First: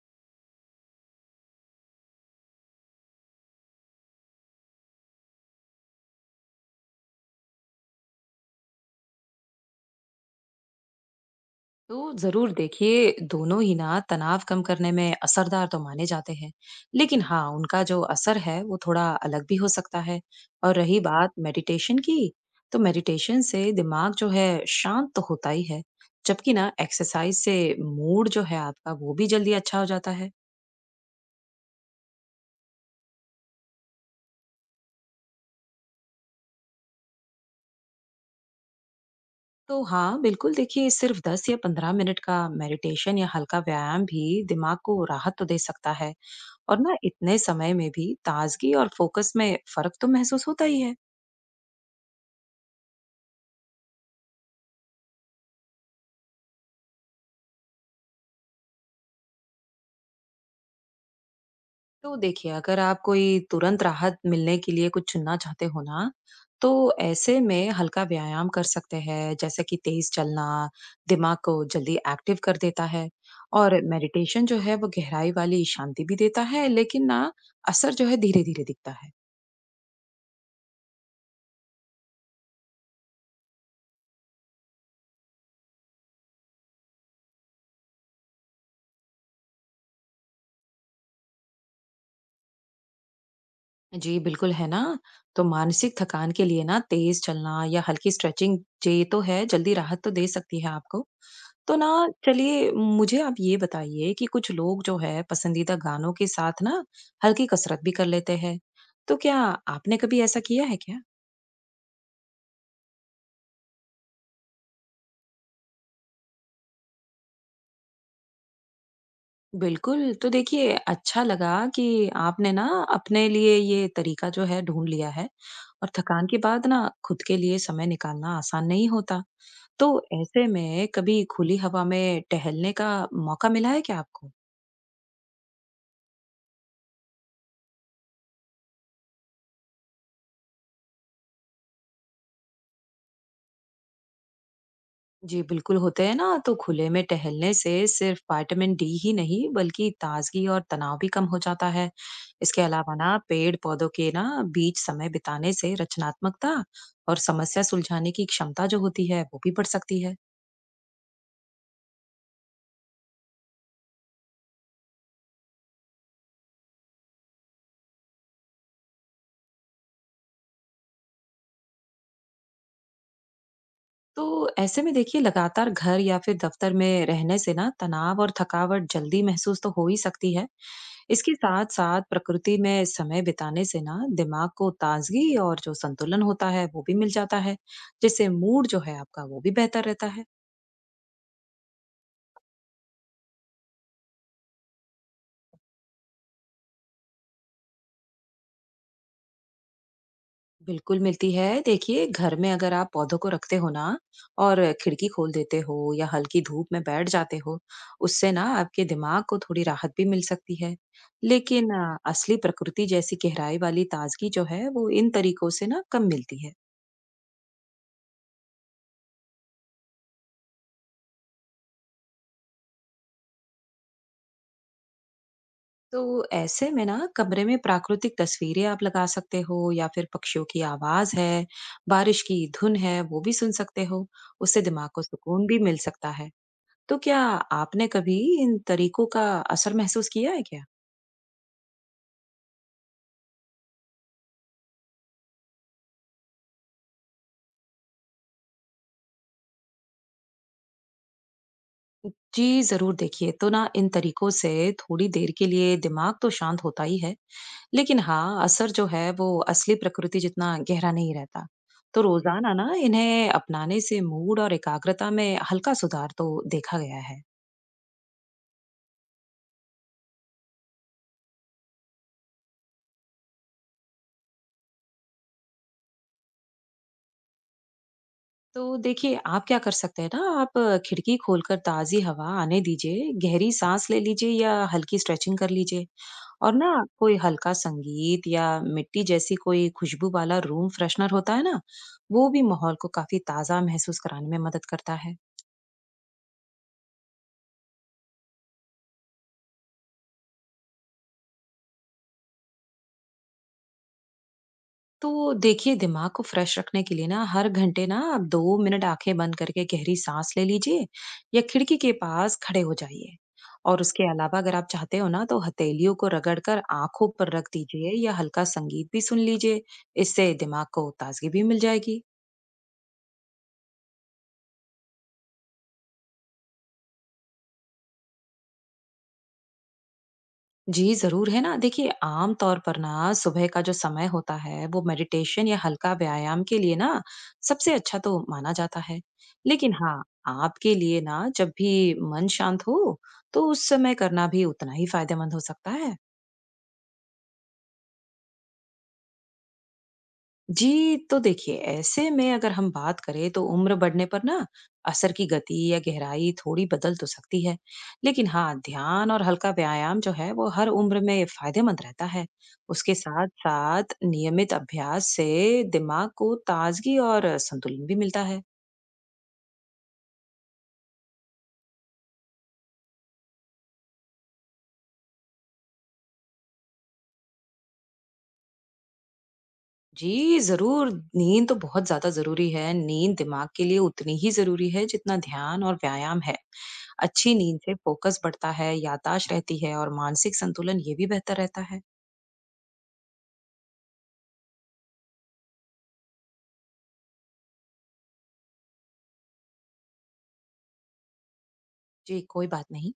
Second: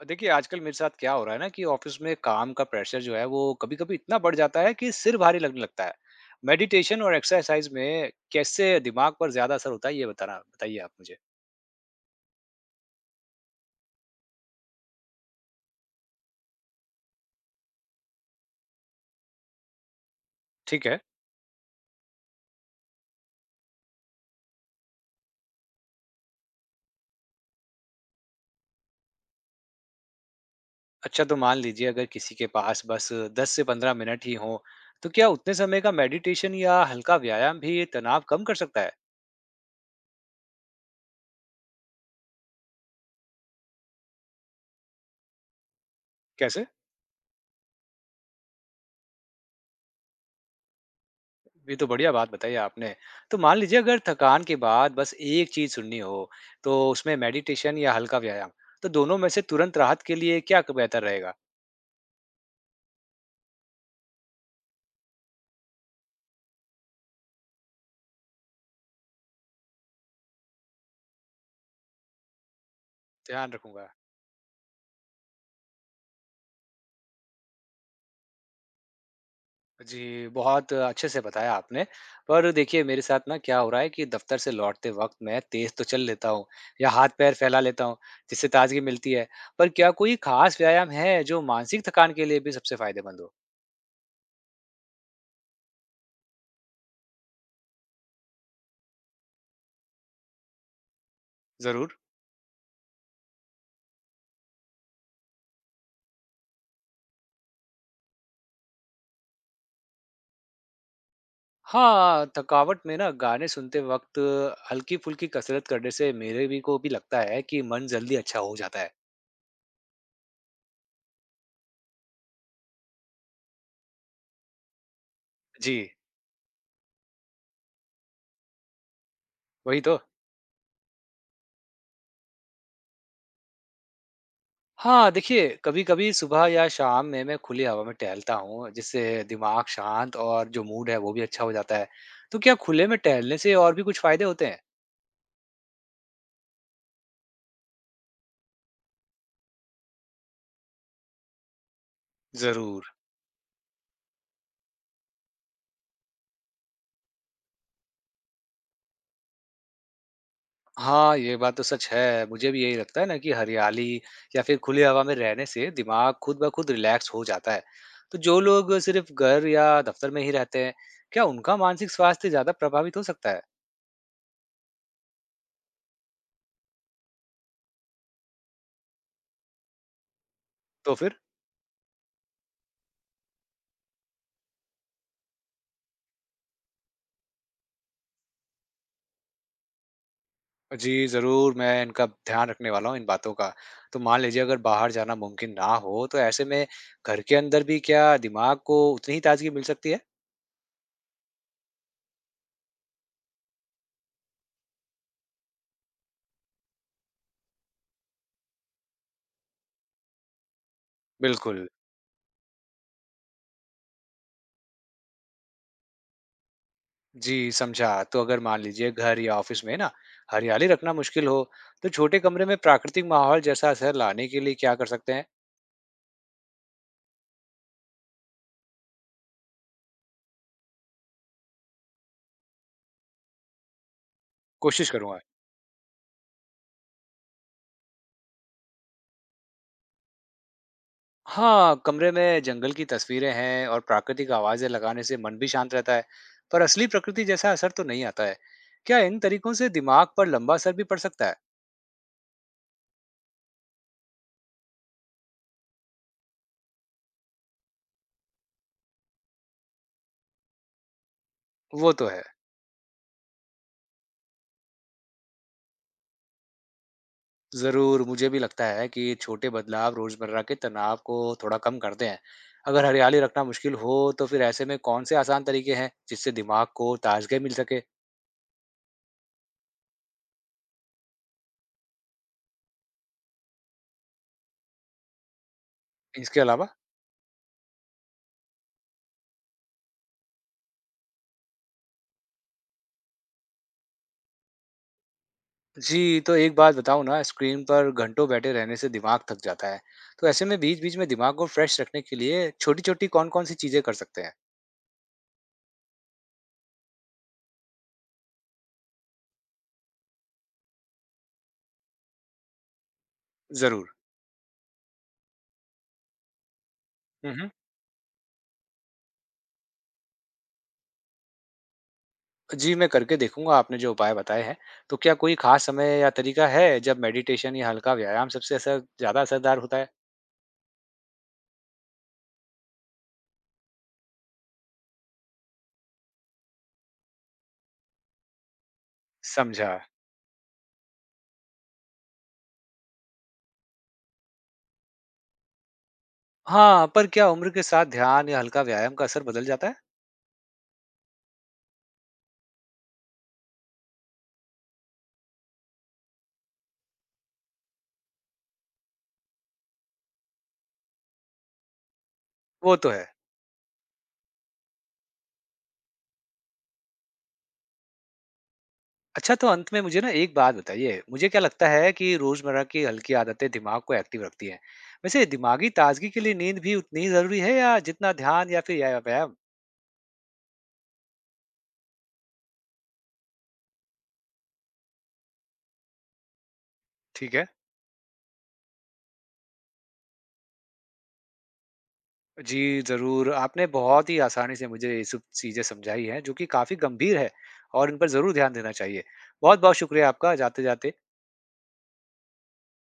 और देखिए, आजकल मेरे साथ क्या हो रहा है ना कि ऑफ़िस में काम का प्रेशर जो है वो कभी-कभी इतना बढ़ जाता है कि सिर भारी लगने लगता है। मेडिटेशन और एक्सरसाइज़ में कैसे दिमाग पर ज़्यादा असर होता है ये बताना बताइए आप मुझे? तो जरूर देखिए, दोनों ही ना तनाव कम करने में असरदार तो माने जाते हैं। लेकिन हाँ, उनका जो असर है वो थोड़ा अलग भी हो सकता है। और ठीक है। रही बात मेडिटेशन की, तो मेडिटेशन से दिमाग जो है शांत तो होता ही है, जबकि ना एक्सरसाइज से मूड जो है आपका वो भी जल्दी अच्छा हो जाता है। अच्छा तो मान लीजिए अगर किसी के पास बस 10 से 15 मिनट ही हों, तो क्या उतने समय का मेडिटेशन या हल्का व्यायाम भी तनाव कम कर सकता है? तो हाँ बिल्कुल, देखिए सिर्फ 10 या 15 मिनट का मेडिटेशन या हल्का व्यायाम भी दिमाग को राहत तो दे सकता है। कैसे? और ना इतने समय में भी ताजगी और फोकस में फर्क तो महसूस होता ही है। ये तो बढ़िया बात बताई आपने। तो मान लीजिए अगर थकान के बाद बस एक चीज़ सुननी हो, तो उसमें मेडिटेशन या हल्का व्यायाम, तो दोनों में से तुरंत राहत के लिए क्या क बेहतर रहेगा? तो देखिए, अगर आप कोई तुरंत राहत मिलने के लिए कुछ चुनना चाहते हो ना, तो ऐसे में हल्का व्यायाम कर सकते हैं, जैसे कि तेज चलना, दिमाग को जल्दी एक्टिव कर देता है। ध्यान और रखूँगा। मेडिटेशन जो है, वो गहराई वाली शांति भी देता है, लेकिन ना असर जो है धीरे-धीरे दिखता है। जी, बहुत अच्छे से बताया आपने। पर देखिए मेरे साथ ना क्या हो रहा है कि दफ़्तर से लौटते वक़्त मैं तेज़ तो चल लेता हूँ या हाथ-पैर फैला लेता हूँ, जिससे ताज़गी मिलती है। पर क्या कोई ख़ास व्यायाम है जो मानसिक थकान के लिए भी सबसे फ़ायदेमंद हो? जी, बिल्कुल है ना। तो मानसिक थकान के लिए ना तेज चलना या हल्की स्ट्रेचिंग, ये तो है, जल्दी राहत तो दे सकती है आपको। तो ना ज़रूर। चलिए मुझे आप ये बताइए कि कुछ लोग जो है पसंदीदा गानों के साथ ना हल्की कसरत भी कर लेते हैं। तो क्या आपने कभी ऐसा किया है क्या? हाँ, थकावट में ना गाने सुनते वक़्त हल्की-फुल्की कसरत करने से मेरे भी को भी लगता है कि मन जल्दी अच्छा हो जाता है। बिल्कुल, तो देखिए अच्छा लगा कि आपने ना अपने लिए ये तरीका जो है ढूँढ लिया है। जी, और थकान के बाद ना खुद के लिए समय निकालना आसान नहीं होता। वही तो तो। ऐसे में कभी खुली हवा में टहलने का मौका मिला है क्या आपको? हाँ, देखिए कभी-कभी सुबह या शाम में मैं खुली हवा में टहलता हूँ, जिससे दिमाग शांत और जो मूड है वो भी अच्छा हो जाता है। तो क्या खुले में टहलने से और भी कुछ फ़ायदे होते हैं? जी, बिल्कुल होते हैं ना। तो खुले में टहलने से सिर्फ विटामिन D ही नहीं, बल्कि ताजगी और तनाव भी कम हो जाता है। इसके ज़रूर। अलावा ना पेड़-पौधों के ना बीच समय बिताने से रचनात्मकता और समस्या सुलझाने की क्षमता जो होती है, वो भी बढ़ सकती है। हाँ, ये बात तो सच है। मुझे भी यही लगता है ना कि हरियाली या फिर खुली हवा में रहने से दिमाग खुद ब खुद रिलैक्स हो जाता है। तो जो लोग सिर्फ घर या दफ्तर में ही रहते हैं, क्या उनका मानसिक स्वास्थ्य ज़्यादा प्रभावित हो सकता है? तो ऐसे में देखिए, लगातार घर या फिर दफ्तर में रहने से ना तनाव और थकावट जल्दी महसूस तो हो ही सकती है। तो फिर? इसके साथ साथ प्रकृति में समय बिताने से ना दिमाग को ताजगी और जो संतुलन होता है वो भी मिल जाता है, जिससे मूड जो है आपका वो भी बेहतर रहता है। जी, ज़रूर मैं इनका ध्यान रखने वाला हूँ इन बातों का। तो मान लीजिए अगर बाहर जाना मुमकिन ना हो, तो ऐसे में घर के अंदर भी क्या दिमाग को उतनी ही ताज़गी मिल सकती है? बिल्कुल मिलती है। देखिए, घर में अगर आप पौधों को रखते हो ना और खिड़की खोल देते हो या हल्की धूप में बैठ जाते हो, उससे ना आपके दिमाग को थोड़ी राहत भी मिल सकती है। बिल्कुल। लेकिन असली प्रकृति जैसी गहराई वाली ताजगी जो है, वो इन तरीकों से ना कम मिलती है। जी, समझा। तो अगर मान लीजिए घर या ऑफिस में ना हरियाली रखना मुश्किल हो, तो छोटे कमरे में प्राकृतिक माहौल जैसा असर लाने के लिए क्या कर सकते हैं? तो ऐसे में ना कमरे में प्राकृतिक तस्वीरें आप लगा सकते हो या फिर पक्षियों की आवाज़ है, बारिश की धुन है, वो भी सुन सकते हो। उससे कोशिश दिमाग को करूंगा। सुकून भी मिल सकता है। तो क्या आपने कभी इन तरीकों का असर महसूस किया है क्या? हाँ, कमरे में जंगल की तस्वीरें हैं और प्राकृतिक आवाजें लगाने से मन भी शांत रहता है, पर असली प्रकृति जैसा असर तो नहीं आता है। क्या इन तरीकों से दिमाग पर लंबा असर भी पड़ सकता है? जी, ज़रूर देखिए, तो ना इन तरीकों से थोड़ी देर के लिए दिमाग तो शांत होता ही है, लेकिन हाँ, असर जो है वो असली प्रकृति जितना गहरा नहीं रहता। वो तो तो है। रोज़ाना ना इन्हें अपनाने से मूड और एकाग्रता में हल्का सुधार तो देखा गया है। ज़रूर, मुझे भी लगता है कि छोटे बदलाव रोज़मर्रा के तनाव को थोड़ा कम करते हैं। अगर हरियाली रखना मुश्किल हो तो फिर ऐसे में कौन से आसान तरीके हैं जिससे दिमाग को ताजगी मिल सके? तो देखिए, आप क्या कर सकते हैं ना, आप खिड़की खोलकर ताज़ी हवा आने दीजिए, गहरी सांस ले लीजिए या हल्की स्ट्रेचिंग कर लीजिए। इसके और अलावा ना कोई हल्का संगीत या मिट्टी जैसी कोई खुशबू वाला रूम फ्रेशनर होता है ना, वो भी माहौल को काफी ताजा महसूस कराने में मदद करता है। जी, तो एक बात बताऊँ ना स्क्रीन पर घंटों बैठे रहने से दिमाग थक जाता है। तो ऐसे में बीच-बीच में दिमाग को फ्रेश रखने के लिए छोटी-छोटी कौन-कौन सी चीज़ें कर सकते हैं? तो देखिए, दिमाग को फ्रेश रखने के लिए ना हर घंटे ना आप 2 मिनट आंखें बंद करके गहरी सांस ले लीजिए या खिड़की के पास खड़े हो जाइए। और ज़रूर। उसके अलावा अगर आप चाहते हो ना, तो हथेलियों को रगड़ कर आंखों पर हुँ, रख हुँ। दीजिए या हल्का संगीत भी सुन लीजिए। इससे दिमाग को ताजगी भी मिल जाएगी। जी, मैं करके देखूँगा आपने जो उपाय बताए हैं। तो क्या कोई ख़ास समय या तरीका है जब मेडिटेशन या हल्का व्यायाम सबसे असर ज़्यादा असरदार होता है? जी, ज़रूर है ना। देखिए, आम तौर पर ना सुबह का जो समय होता है, वो मेडिटेशन या हल्का व्यायाम के लिए ना सबसे अच्छा तो माना जाता है। समझा। लेकिन हाँ, आपके लिए ना जब भी मन शांत हो, तो उस समय करना भी उतना ही फ़ायदेमंद हो सकता है। हाँ, पर क्या उम्र के साथ ध्यान या हल्का व्यायाम का असर बदल जाता है? जी, तो देखिए ऐसे में अगर हम बात करें तो उम्र बढ़ने पर ना असर की गति या गहराई थोड़ी बदल तो सकती है, लेकिन हाँ ध्यान और हल्का व्यायाम जो है वो हर उम्र में फायदेमंद रहता है। वो तो उसके है। साथ-साथ नियमित अभ्यास से दिमाग को ताजगी और संतुलन भी मिलता है। अच्छा तो अंत में मुझे ना एक बात बताइए, मुझे क्या लगता है कि रोज़मर्रा की हल्की आदतें दिमाग को एक्टिव रखती हैं। वैसे दिमागी ताजगी के लिए नींद भी उतनी ही ज़रूरी है या जितना ध्यान या फिर या व्यायाम? जी, ज़रूर। नींद तो बहुत ज़्यादा ज़रूरी है। नींद दिमाग के लिए उतनी ही ज़रूरी है जितना ध्यान और व्यायाम है। ठीक अच्छी है। नींद से फोकस बढ़ता है, याददाश्त रहती है और मानसिक संतुलन ये भी बेहतर रहता है। जी, ज़रूर। आपने बहुत ही आसानी से मुझे ये सब चीज़ें समझाई हैं जो कि काफ़ी गंभीर है और इन पर ज़रूर ध्यान देना चाहिए। बहुत-बहुत शुक्रिया आपका जाते-जाते। जी, कोई बात नहीं।